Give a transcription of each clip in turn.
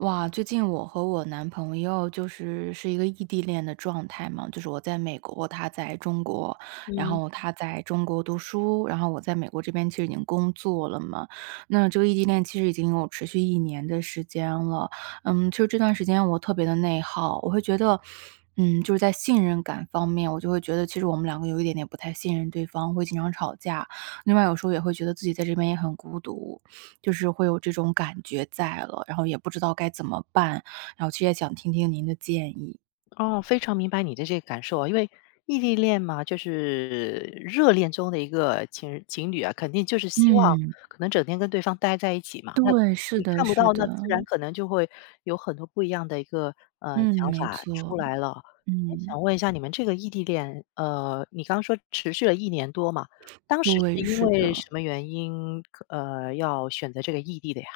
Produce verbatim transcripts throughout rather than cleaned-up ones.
哇，最近我和我男朋友就是是一个异地恋的状态嘛，就是我在美国，他在中国，然嗯，后他在中国读书，然后我在美国这边其实已经工作了嘛。那这个异地恋其实已经有持续一年的时间了，嗯，其实这段时间我特别的内耗，我会觉得。嗯，就是在信任感方面，我就会觉得其实我们两个有一点点不太信任对方，会经常吵架。另外，有时候也会觉得自己在这边也很孤独，就是会有这种感觉在了，然后也不知道该怎么办，然后其实也想听听您的建议。哦，非常明白你的这个感受啊，因为异地恋嘛，就是热恋中的一个情情侣啊，肯定就是希望嗯，可能整天跟对方待在一起嘛。那对，是你的，看不是到，的。那自然可能就会有很多不一样的一个呃嗯，想没法出错，来了。哎，嗯，想问一下，你们这个异地恋，呃，你刚说持续了一年多嘛？当时是对，因是为的。什么原因，呃，要选择这个异地的呀？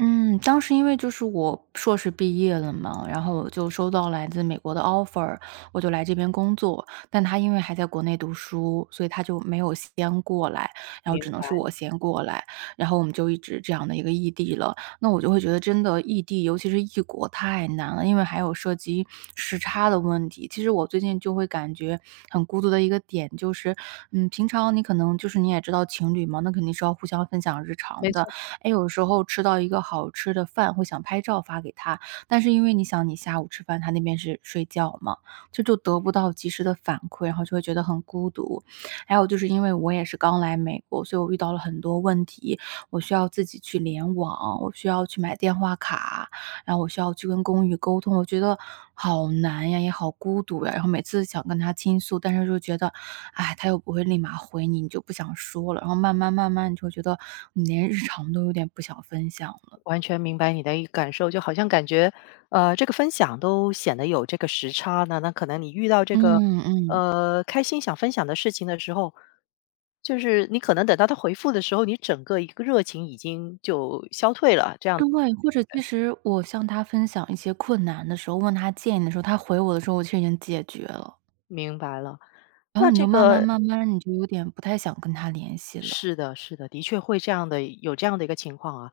嗯，当时因为就是我硕士毕业了嘛，然后我就收到来自美国的 offer，我就来这边工作。但他因为还在国内读书，所以他就没有先过来，然后明只能白，是我先过来，然后我们就一直这样的一个异地了。那我就会觉得真的异地，尤其是异国太难了，因为还有涉及时差的问题。其实我最近就会感觉很孤独的一个点就是，嗯，平常你可能就是你也知道情侣嘛，那肯定是要互相分享日没常的。错。哎，有时候吃到一个好吃的饭会想拍照发给他，但是因为你想你下午吃饭，他那边是睡觉嘛，这就得不到及时的反馈，然后就会觉得很孤独。还有就是因为我也是刚来美国，所以我遇到了很多问题，我需要自己去联网，我需要去买电话卡，然后我需要去跟公寓沟通，我觉得好难呀，也好孤独呀。然后每次想跟他倾诉，但是就觉得，哎，他又不会立马回你，你就不想说了。然后慢慢慢慢，你就觉得你连日常都有点不想分享了。完全明白你的一个感受，就好像感觉，呃，这个分享都显得有这个时差呢。那可能你遇到这个，嗯嗯，呃，开心想分享的事情的时候，就是你可能等到他回复的时候，你整个一个热情已经就消退了。这样对，或者其实我向他分享一些困难的时候，问他建议的时候，他回我的时候，我却已经解决了。明白了。然那后你这就慢慢个慢慢，你就有点不太想跟他联系了。是的，是的，的确会这样的，有这样的一个情况啊。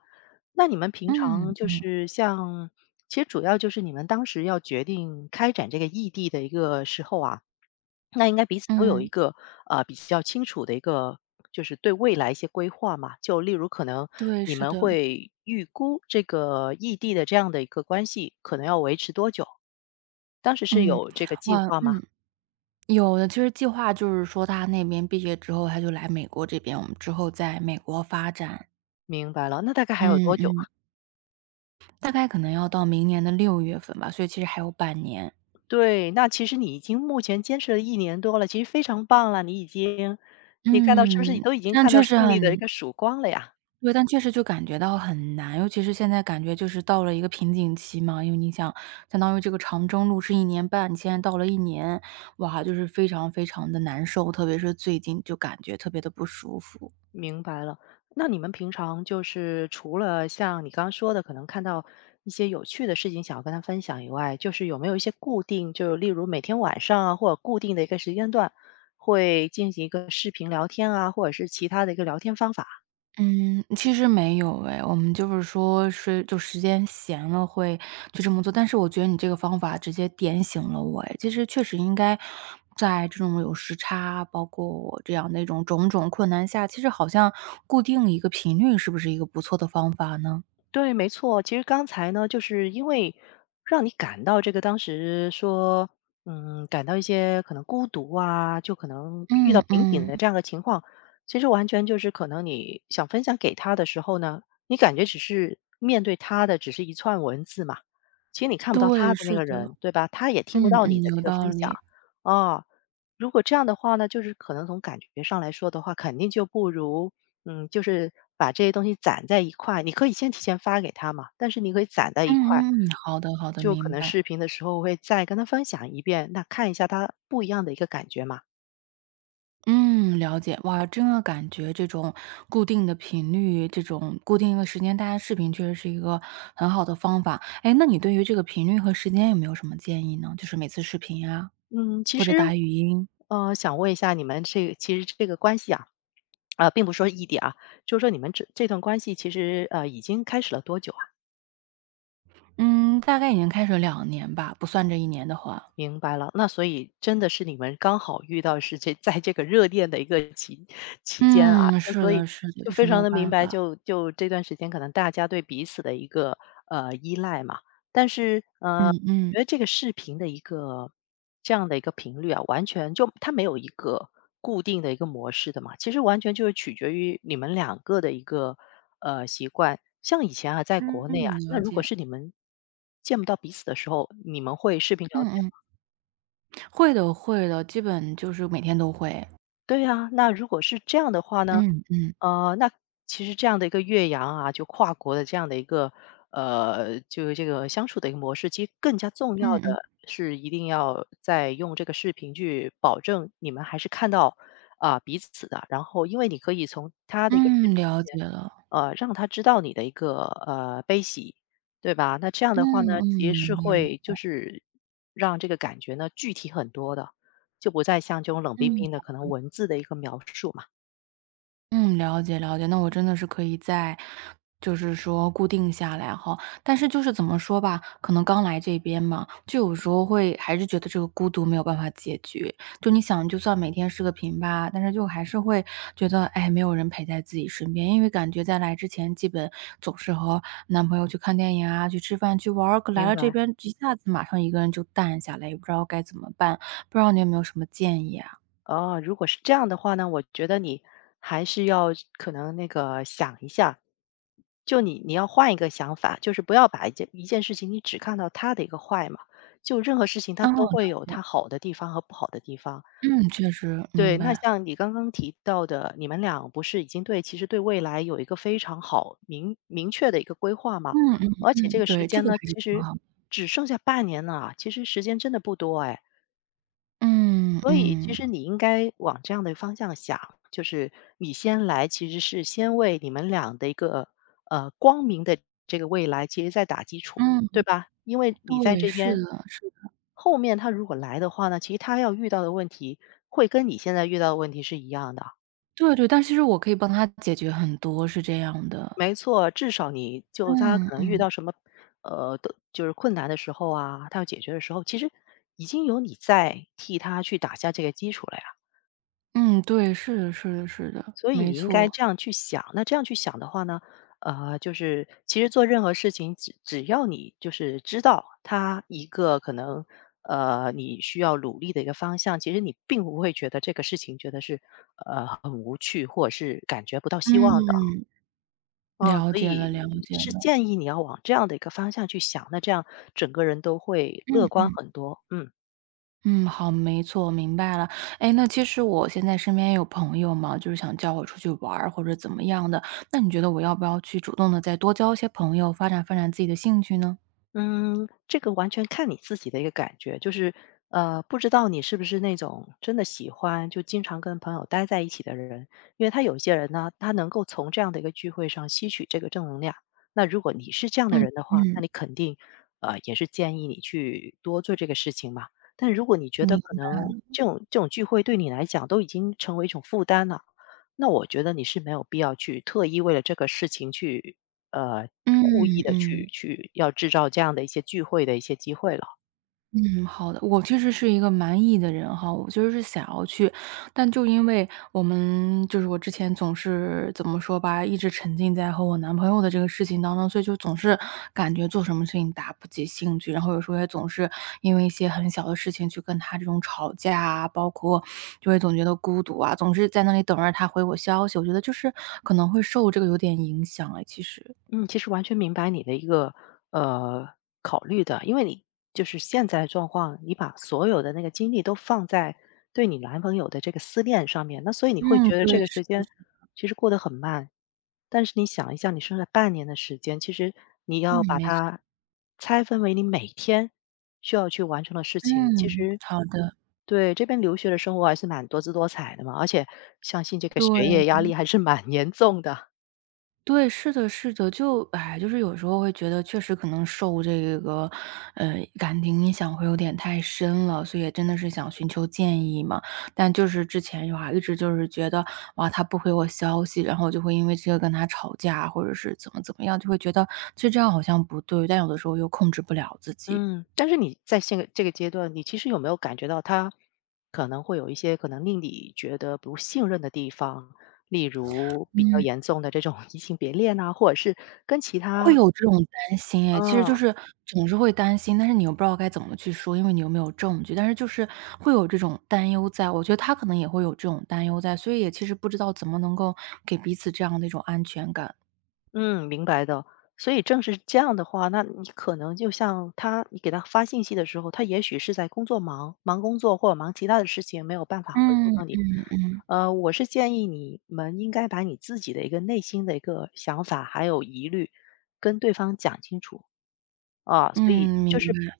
那你们平常嗯就嗯是像，其实主要就是你们当时要决定开展这个异地的一个时候啊。那应该彼此都有一嗯，个呃比较清楚的一个，就是对未来一些规划嘛。就例如可能对，你是们的，会预估这个异地的这样的一个关系，可能要维持多久？当时是嗯，有这个计哇，划吗？嗯。有的，其实计划就是说他那边毕业之后，他就来美国这边，我们之后在美国发展。明白了，那大概还有嗯多久啊？嗯。大概可能要到明年的六月份吧，所以其实还有半年。对，那其实你已经目前坚持了一年多了，其实非常棒了，你已经，你看到是不是你嗯，都已经但看到确实胜利的一很个曙光了呀？对，但确实就感觉到很难，尤其是现在感觉就是到了一个瓶颈期嘛，因为你想相当于这个长征路是一年半，你现在到了一年，哇，就是非常非常的难受，特别是最近就感觉特别的不舒服。明白了。那你们平常就是除了像你刚刚说的，可能看到一些有趣的事情想要跟他分享以外，就是有没有一些固定，就例如每天晚上啊，或者固定的一个时间段，会进行一个视频聊天啊，或者是其他的一个聊天方法？嗯，其实没有哎，我们就是说是就时间闲了会就这么做，但是我觉得你这个方法直接点醒了我哎，其实确实应该在这种有时差，包括我这样的一种种种困难下，其实好像固定一个频率是不是一个不错的方法呢？对，没错。其实刚才呢，就是因为让你感到这个当时说，嗯，感到一些可能孤独啊，就可能遇到嗯瓶颈嗯，的这样的情况，其实完全就是可能你想分享给他的时候呢，你感觉只是面对他的只是一串文字嘛，其实你看不到他对，的那是个的，人，对吧？他也听嗯不到你嗯，的有这个道分享理，啊。如果这样的话呢，就是可能从感觉上来说的话，肯定就不如嗯，就是把这些东西攒在一块，你可以先提前发给他嘛，但是你可以攒在一块，嗯嗯，嗯好的好的，就可明能白。视频的时候会再跟他分享一遍，那看一下他不一样的一个感觉嘛。嗯，了解。哇，真的感觉这种固定的频率，这种固定一个时间，大家视频确实是一个很好的方法。哎，那你对于这个频率和时间有没有什么建议呢？就是每次视频啊，嗯，其或者实打语音。呃，想问一下你们这其实这个关系啊，啊、并不是说异地啊，就是说你们这这段关系其实呃已经开始了多久？嗯，大概已经开始两年吧，不算这一年的话。明白了，那所以真的是你们刚好遇到是这在这个热恋的一个期期间啊，嗯，就是所以的是的，就就是非没常有的明办白，法。就就这段时间可能大家对彼此的一个，呃，依赖嘛。但是，嗯呃，嗯，觉得这个视频的一个这样的一个频率啊，完全就它没有一个固定的一个模式的嘛，其实完全就是取决于你们两个的一个，呃，习惯。像以前啊，在嗯，国内啊，那了如果解。是你们见不到彼此的时候，你们会视频聊天嗯嗯，会的会的，基本就是每天都会。对呀，那如果是这样的话呢，嗯嗯，呃，那其实这样的一个越洋啊，就跨国的这样的一个，呃，就是这个相处的一个模式，其实更加重要嗯嗯，的是一定要在用这个视频去保证你们还是看到啊、彼此的，然后因为你可以从他的一个视嗯，频。了解了。呃，让他知道你的一个呃悲喜，对吧？那这样嗯的话呢，嗯，其实明是白明会白就是让这个感觉呢具体很多的，就不再像这种冷冰嗯。冰的可能文字的一个描述嘛。嗯，了解了解，那我真的是可以在，就是说固定下来哈。但是就是怎么说吧，可能刚来这边嘛，就有时候会还是觉得这个孤独没有办法解决。就你想，就算每天视个频吧，但是就还是会觉得，哎，没有人陪在自己身边，因为感觉在来之前，基本总是和男朋友去看电影啊，去吃饭，去玩儿。可来明了这白边，一下子马上一个人就淡下来，也不知道该怎么办。不知道你有没有什么建议啊？哦，如果是这样的话呢，我觉得你还是要可能那个想一下，就你你要换一个想法，就是不要把一件一件事情你只看到它的一个坏嘛，就任何事情它嗯，都会了有解，它好的地方和不好的地方。嗯，确实对，明那白。像你刚刚提到的，你们俩不是已经对其实对未来有一个非常好明明确的一个规划嗯吗？嗯而且这嗯，个时对，这间个呢，还是其挺实好。只剩下半年了啊，其实时间真的不多哎。嗯所以其嗯。实你应该往这样的方向想，就是你先来，其实是先为你们俩的一个呃光明的这个未来，其实在打基础，嗯，对吧？因为你在对，这是边，的是的。后面他如果来的话呢，其实他要遇到的问题会跟你现在遇到的问题是一样的。对对，但其实我可以帮他解决很多，是这样的。没错，至少你就他嗯可能遇到嗯，什么，呃，的就是困难的时候啊，他要解决的时候，其实已经有你在替他去打下这个基础了呀。嗯，对，是的是的是的，所以没你应该错。这样去想，那这样去想的话呢，呃，就是其实做任何事情，只只要你就是知道他一个可能，呃，你需要努力的一个方向，其实你并不会觉得这个事情觉得是呃很无趣，或者是感觉不到希望的。嗯，嗯，了所解了了以解是了。建议你要往这样的一个方向去想，那这样整个人都会乐观嗯很多。嗯嗯，好，没错，明白了。哎，那其实我现在身边也有朋友嘛，就是想叫我出去玩儿或者怎么样的，那你觉得我要不要去主动的再多交一些朋友，发展发展自己的兴趣呢？嗯，这个完全看你自己的一个感觉，就是呃，不知道你是不是那种真的喜欢就经常跟朋友待在一起的人，因为他有些人呢，他能够从这样的一个聚会上吸取这个正能量。那如果你是这样的嗯人的话，那嗯，你肯定呃也是建议你去多做这个事情嘛。但如果你觉得你。可能这种这种聚会对你来讲都已经成为一种负担了，那我觉得你是没有必要去特意为了这个事情去，呃，故意嗯的去嗯去要制造这样的一些聚会的一些机会了。嗯，好的。我其实是一个蛮 E 的人哈，我就是想要去，但就因为我们就是我之前总是怎么说吧，一直沉浸在和我男朋友的这个事情当中，所以就总是感觉做什么事情打不起兴趣，然后有时候也总是因为一些很小的事情去跟他这种吵架啊，包括就会总觉得孤独啊，总是在那里等着他回我消息，我觉得就是可能会受这个有点影响哎，其实。嗯，其实完全明白你的一个，呃，考虑的，因为你就是现在的状况，你把所有的那个精力都放在对你男朋友的这个思念上面，那所以你会嗯，觉得对，这个是时的，间是的，其实过得很慢。但是你想一下，你剩下半年的时间，其实你嗯，要把没错，它拆分为你每天需要去完成的事情，其嗯，实好的。对，这边留学的生活还是蛮多姿多彩的嘛，而且相信这个学业对，压力还是蛮 严重的。对，是的，是的，就哎，就是有时候会觉得确实可能受这个，呃，感情影响会有点太深了，所以也真的是想寻求建议嘛。但就是之前的话，一直就是觉得哇，他不回我消息，然后就会因为这个跟他吵架，或者是怎么怎么样，就会觉得其实这样好像不对，但有的时候又控制不了自己。嗯，但是你在现这个阶段，你其实有没有感觉到他可能会有一些可能令你觉得不信任的地方？例如比较严重的这种 移情别恋啊，或者是跟其会他有这种担心哎，其实嗯就是总是会担心，但是你又不知道该怎么去说，因为你又没有证据，但是就是会有这种担忧在，我觉得他可能也会有这种担忧在，所以也其实不知道怎么能够给彼此这样的一种安全感。嗯，明白的。所以正是这样的话，那你可能就像他，你给他发信息的时候，他也许是在工作忙，忙工作或者忙其他的事情，没有办嗯法回复到你。嗯嗯，呃，我是建议你们应该把你自己的一个内心的一个想法还有疑虑，跟对方讲清楚。啊，所以嗯，就明是白，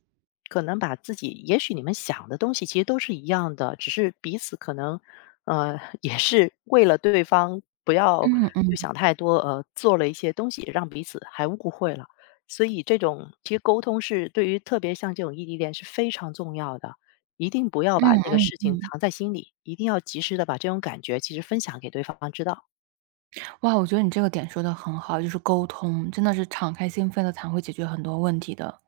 可能把自己也许你们想的东西其实都是一样的，只是彼此可能，呃，也是为了对方不要嗯就嗯，想太多，呃，做了一些东西让彼此还误会了。所以这种其实沟通是对于特别像这种异地恋是非常重要的，一定不要嗯把那个事嗯，情藏在心里，一定要及时的把这种感觉其实分享给对方知道。哇，我觉得你这个点说的很好，就是沟通，真的是敞开心扉的谈，会解决很多问题的。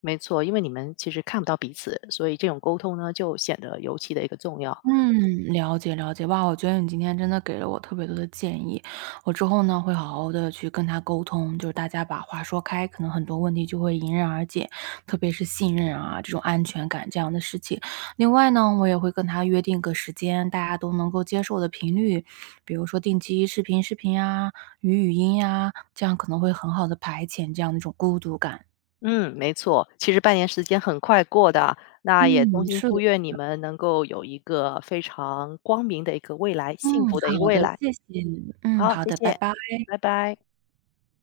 没错，因为你们其实看不到彼此，所以这种沟通呢就显得尤其的一个重要。嗯，了解了解。哇，我觉得你今天真的给了我特别多的建议，我之后呢会好好的去跟他沟通，就是大家把话说开，可能很多问题就会迎刃而解，特别是信任啊，这种安全感这样的事情。另外呢，我也会跟他约定个时间，大家都能够接受的频率，比如说定期视频视频啊，语语音呀，这样可能会很好的排遣这样的一种孤独感。嗯，没错，其实半年时间很快过的，那也衷嗯，心是祝的，愿你们能够有一个非常光明的一个未来，嗯，幸福的一个好未的，来。谢谢你。嗯，好，好谢的，拜谢，拜。拜拜。